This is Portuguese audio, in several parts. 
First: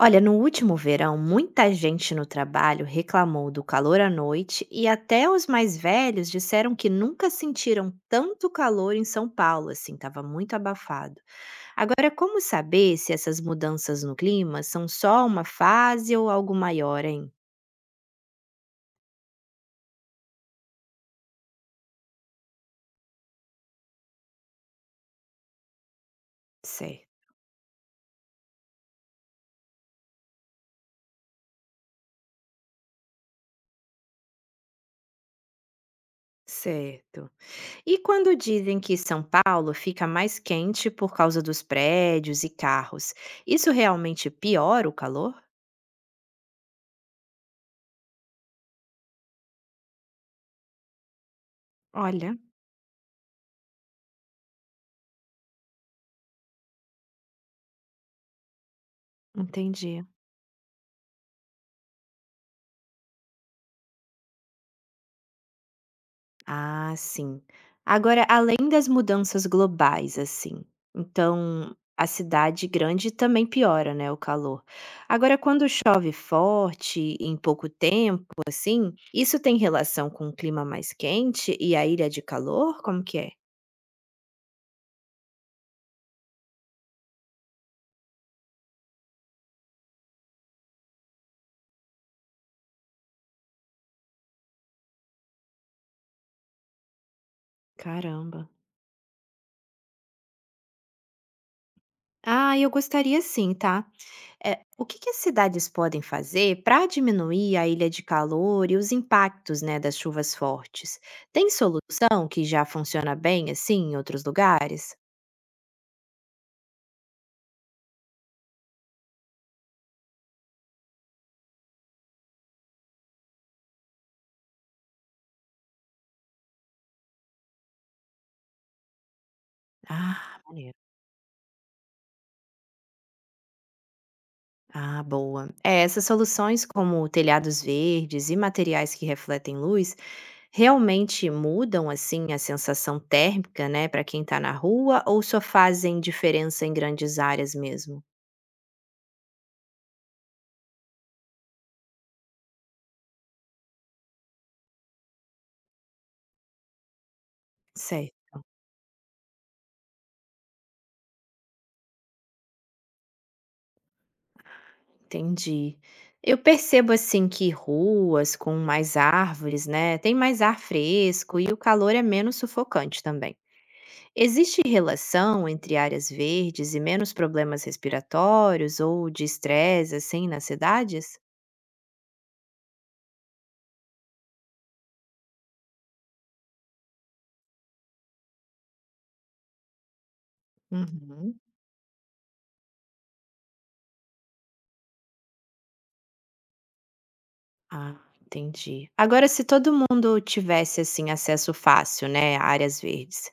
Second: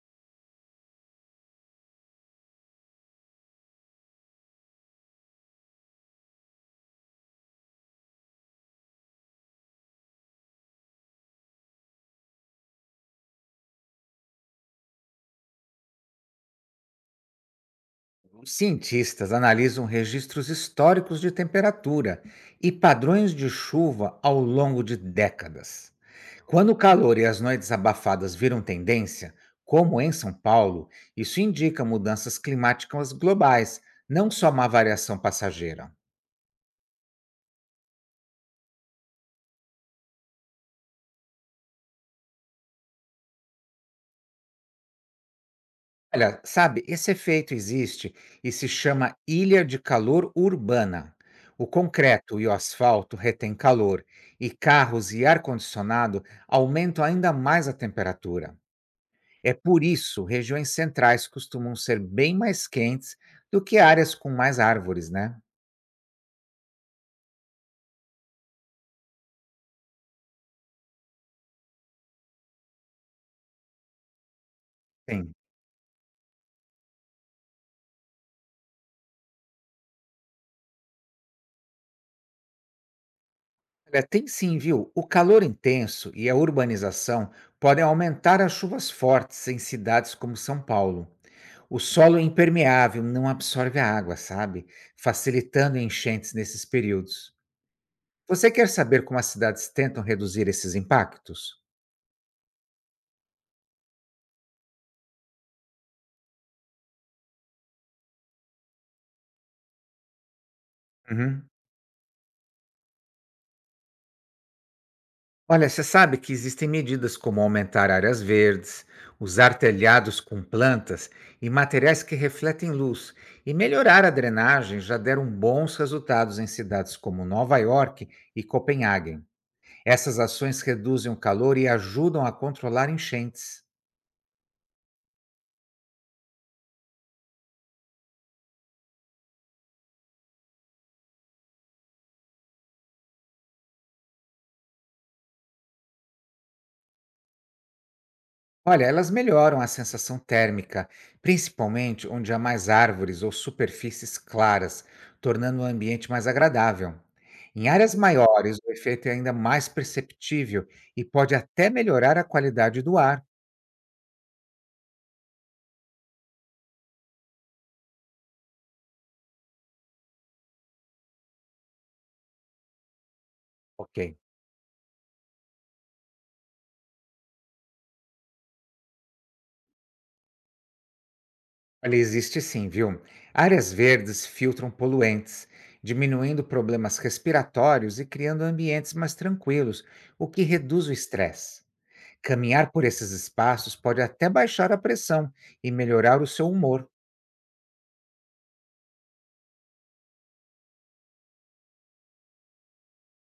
Olha, no último verão, muita gente no trabalho reclamou do calor à noite e até os mais velhos disseram que nunca sentiram tanto calor em São Paulo, assim, estava muito abafado. Agora, como saber se essas mudanças no clima são só uma fase ou algo maior, hein? Os cientistas analisam registros históricos de temperatura e padrões de chuva ao longo de décadas. Quando o Certo. calor e as noites abafadas viram tendência, como em São Paulo, isso indica mudanças climáticas globais, não só uma variação passageira. Certo. E quando dizem que São Paulo fica mais quente por causa dos prédios e carros, isso realmente piora o calor? Olha, sabe, esse efeito existe e se chama ilha de calor urbana. O Olha, concreto e o asfalto retêm calor, e carros e ar-condicionado aumentam ainda mais a temperatura. É por entendi. isso regiões centrais costumam ser bem mais quentes do que áreas com mais árvores, né? Ah, sim. Agora, além das mudanças globais, assim, então a cidade grande também piora, né, o calor. Tem. Agora, quando chove forte em pouco tempo, assim, isso tem relação com o clima mais quente e a ilha de calor? Como que é? Olha, tem sim, viu? O calor intenso e a urbanização podem aumentar as chuvas fortes em cidades como São Paulo. O solo é impermeável, não absorve a água, sabe? Facilitando enchentes nesses períodos. Caramba. Você quer saber como as cidades tentam reduzir esses impactos? Ah, eu gostaria sim, tá? É, o que que as cidades podem fazer para diminuir a ilha de calor e os impactos, né, das chuvas fortes? Tem Uhum. solução que já funciona bem assim em outros lugares? Olha, você sabe que existem medidas como aumentar áreas verdes, usar telhados com plantas e materiais que refletem luz, e melhorar a drenagem já deram bons resultados em cidades como Nova York e Copenhague. Essas Ah, ações maneiro. reduzem o calor e ajudam a controlar enchentes. Ah, boa. É, essas soluções como telhados verdes e materiais que refletem luz realmente mudam assim a sensação térmica, né, para quem está na rua ou só fazem diferença em grandes áreas mesmo? Olha, elas melhoram a sensação térmica, principalmente onde há mais árvores ou superfícies claras, tornando o ambiente mais agradável. Em áreas Certo. maiores, o efeito é ainda mais perceptível e pode até melhorar a qualidade do ar. Entendi. Eu percebo assim que ruas com mais árvores, né, tem mais ar fresco e o calor é menos sufocante também. Ok. Existe relação entre áreas verdes e menos problemas respiratórios ou de estresse assim nas cidades? Olha, existe sim, viu? Áreas verdes filtram poluentes, diminuindo problemas respiratórios e criando ambientes mais tranquilos, o que reduz o Uhum. estresse. Caminhar por esses espaços pode até baixar a pressão e melhorar o seu humor. Ah, entendi. Agora, se todo mundo tivesse assim acesso fácil, né, a áreas verdes,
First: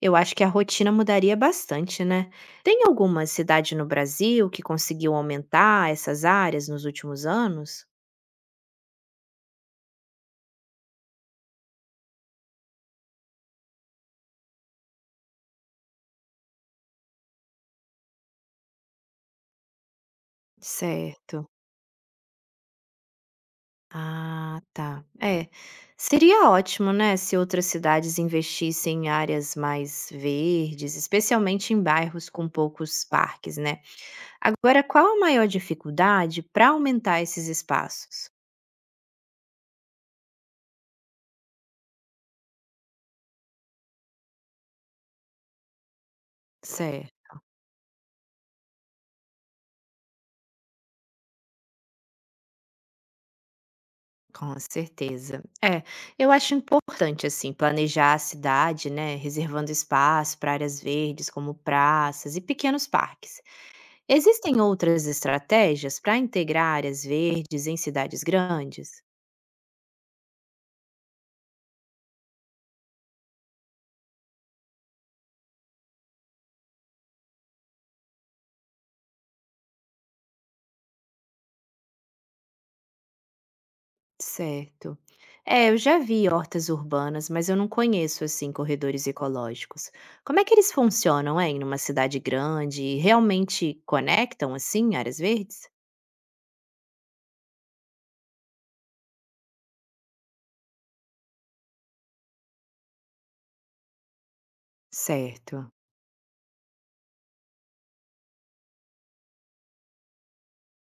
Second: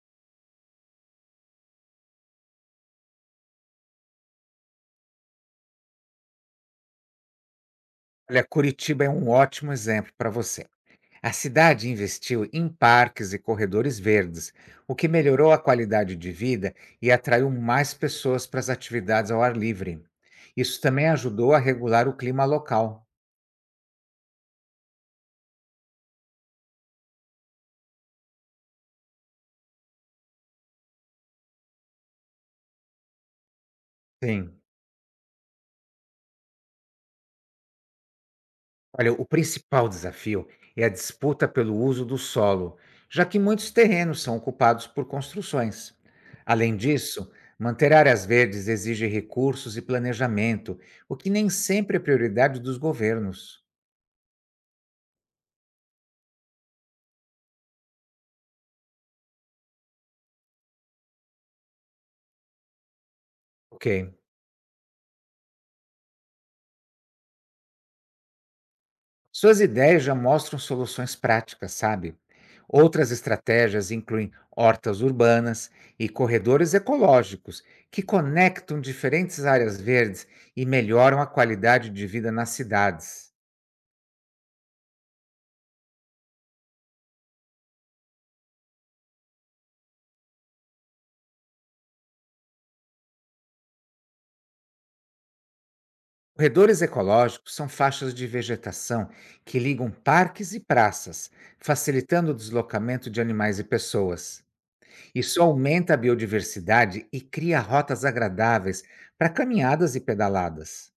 eu acho que a rotina mudaria bastante, né? Tem alguma cidade no Brasil que conseguiu aumentar essas áreas nos últimos anos? Olha, Curitiba é um ótimo exemplo para você. A cidade investiu em parques e corredores verdes, o que melhorou a qualidade de vida e atraiu mais pessoas para as atividades ao ar livre. Isso também Certo. ajudou a regular o clima local. Ah, tá. É. Seria ótimo, né, se outras cidades investissem em áreas mais verdes, especialmente em bairros com poucos parques, né? Sim. Agora, qual a maior dificuldade para aumentar esses espaços? Olha, o principal desafio é a disputa pelo uso do solo, já que muitos terrenos são ocupados por construções. Além Certo. disso, manter áreas verdes exige recursos e planejamento, o que nem sempre é prioridade dos governos. Com certeza. É, eu acho importante, assim, planejar a cidade, né, reservando espaço para áreas verdes, como praças e pequenos parques. Ok. Existem outras estratégias para integrar áreas verdes em cidades grandes? Suas ideias já mostram soluções práticas, sabe? Outras estratégias incluem hortas urbanas e corredores ecológicos, que conectam diferentes áreas verdes e melhoram a qualidade de vida nas cidades. Certo. É, eu já vi hortas urbanas, mas eu não conheço, assim, corredores ecológicos. Como é que eles funcionam, hein, numa cidade grande e realmente conectam, assim, áreas verdes? Corredores ecológicos são faixas de vegetação que ligam parques e praças, facilitando o deslocamento de animais e pessoas. Isso Certo. aumenta a biodiversidade e cria rotas agradáveis para caminhadas e pedaladas.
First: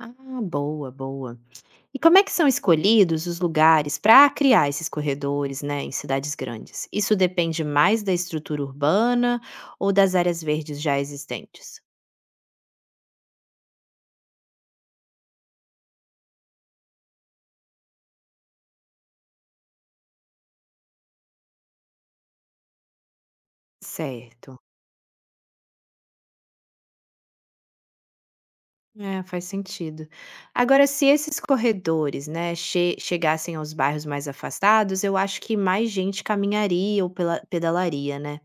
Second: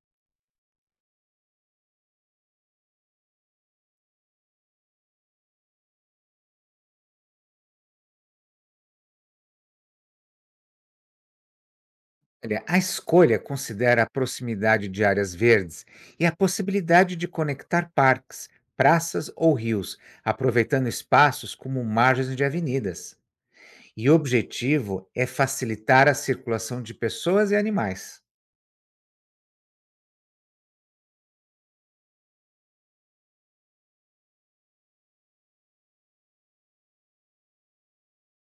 Ah, boa, boa. E como é que são escolhidos os lugares para criar esses corredores, né, em cidades grandes? Isso depende mais da estrutura urbana ou das áreas verdes já existentes? Olha, a escolha considera a proximidade de áreas verdes e a possibilidade de conectar parques, praças ou rios, aproveitando espaços como margens de avenidas. E o Certo. objetivo é facilitar a circulação de pessoas e animais. É, faz sentido. Agora, se esses corredores, né, chegassem aos bairros mais afastados, eu acho que mais gente caminharia ou pedalaria, né?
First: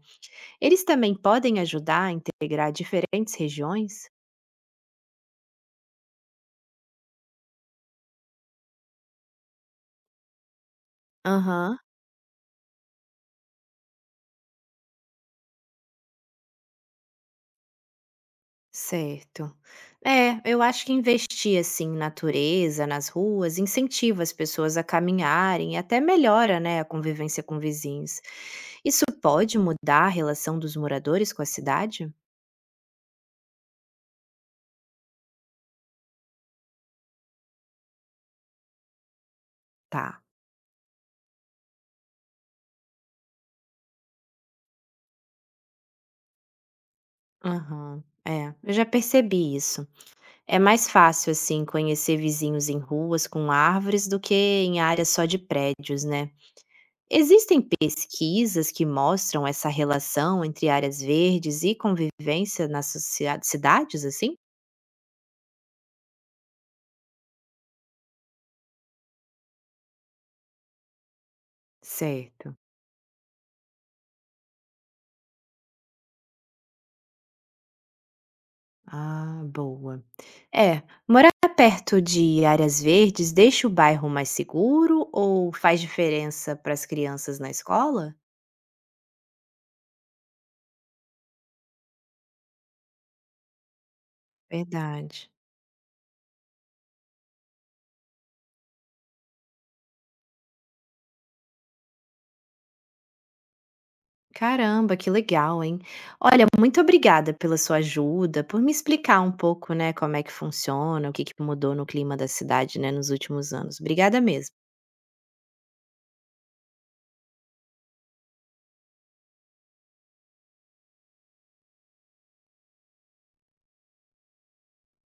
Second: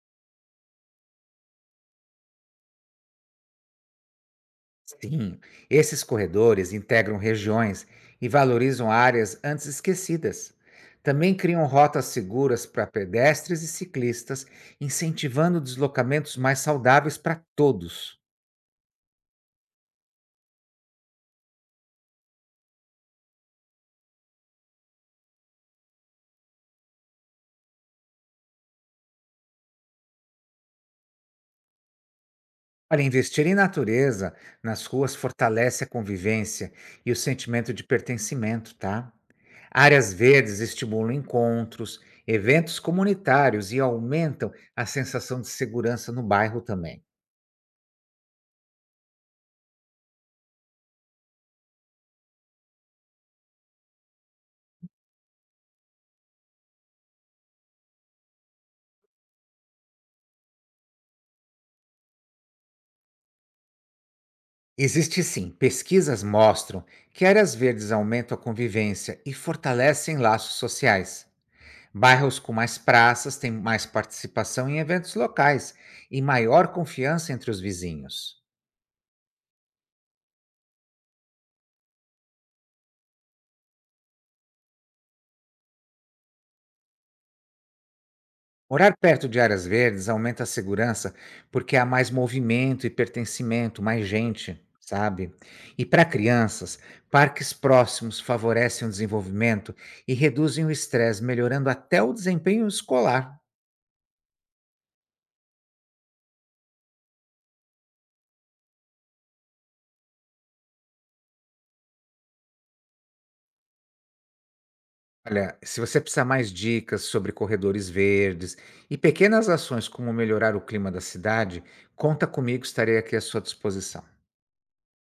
Eles também podem ajudar a integrar diferentes regiões? Sim, esses corredores integram regiões e valorizam áreas antes esquecidas. Também criam Aham. rotas seguras para pedestres e ciclistas, incentivando deslocamentos mais saudáveis para todos. Certo. É, eu acho que investir assim em natureza, nas ruas, incentiva as pessoas a caminharem e até melhora, né, a convivência com vizinhos. Isso pode mudar a relação dos moradores com a cidade? Olha, investir em natureza nas ruas fortalece a convivência e o sentimento de pertencimento, tá? Áreas Tá. verdes estimulam encontros, eventos comunitários e aumentam a sensação de segurança no bairro também. Aham. É, eu já percebi isso. É mais fácil assim conhecer vizinhos em ruas com árvores do que em áreas só de prédios, né? Existem pesquisas que mostram essa relação entre áreas verdes e convivência nas cidades assim? Existe sim, pesquisas mostram que áreas verdes aumentam a convivência e fortalecem laços sociais. Bairros com Certo. mais praças têm mais participação em eventos locais e maior confiança entre os vizinhos. Ah, boa. É, tá perto de áreas verdes, deixa o bairro mais seguro ou faz diferença para as crianças na escola? Morar perto de áreas verdes aumenta a segurança porque há mais movimento e pertencimento, mais gente, Verdade. sabe? E para crianças, parques próximos favorecem o desenvolvimento e reduzem o estresse, melhorando até o desempenho escolar. Caramba, que legal, hein? Olha, muito obrigada pela sua ajuda, por me explicar um pouco, né, como é que funciona, o que que mudou no clima da cidade, né, nos últimos anos. Obrigada mesmo. Olha, se você precisar mais dicas sobre corredores verdes e pequenas ações como melhorar o clima da cidade, conta comigo, estarei aqui à sua disposição.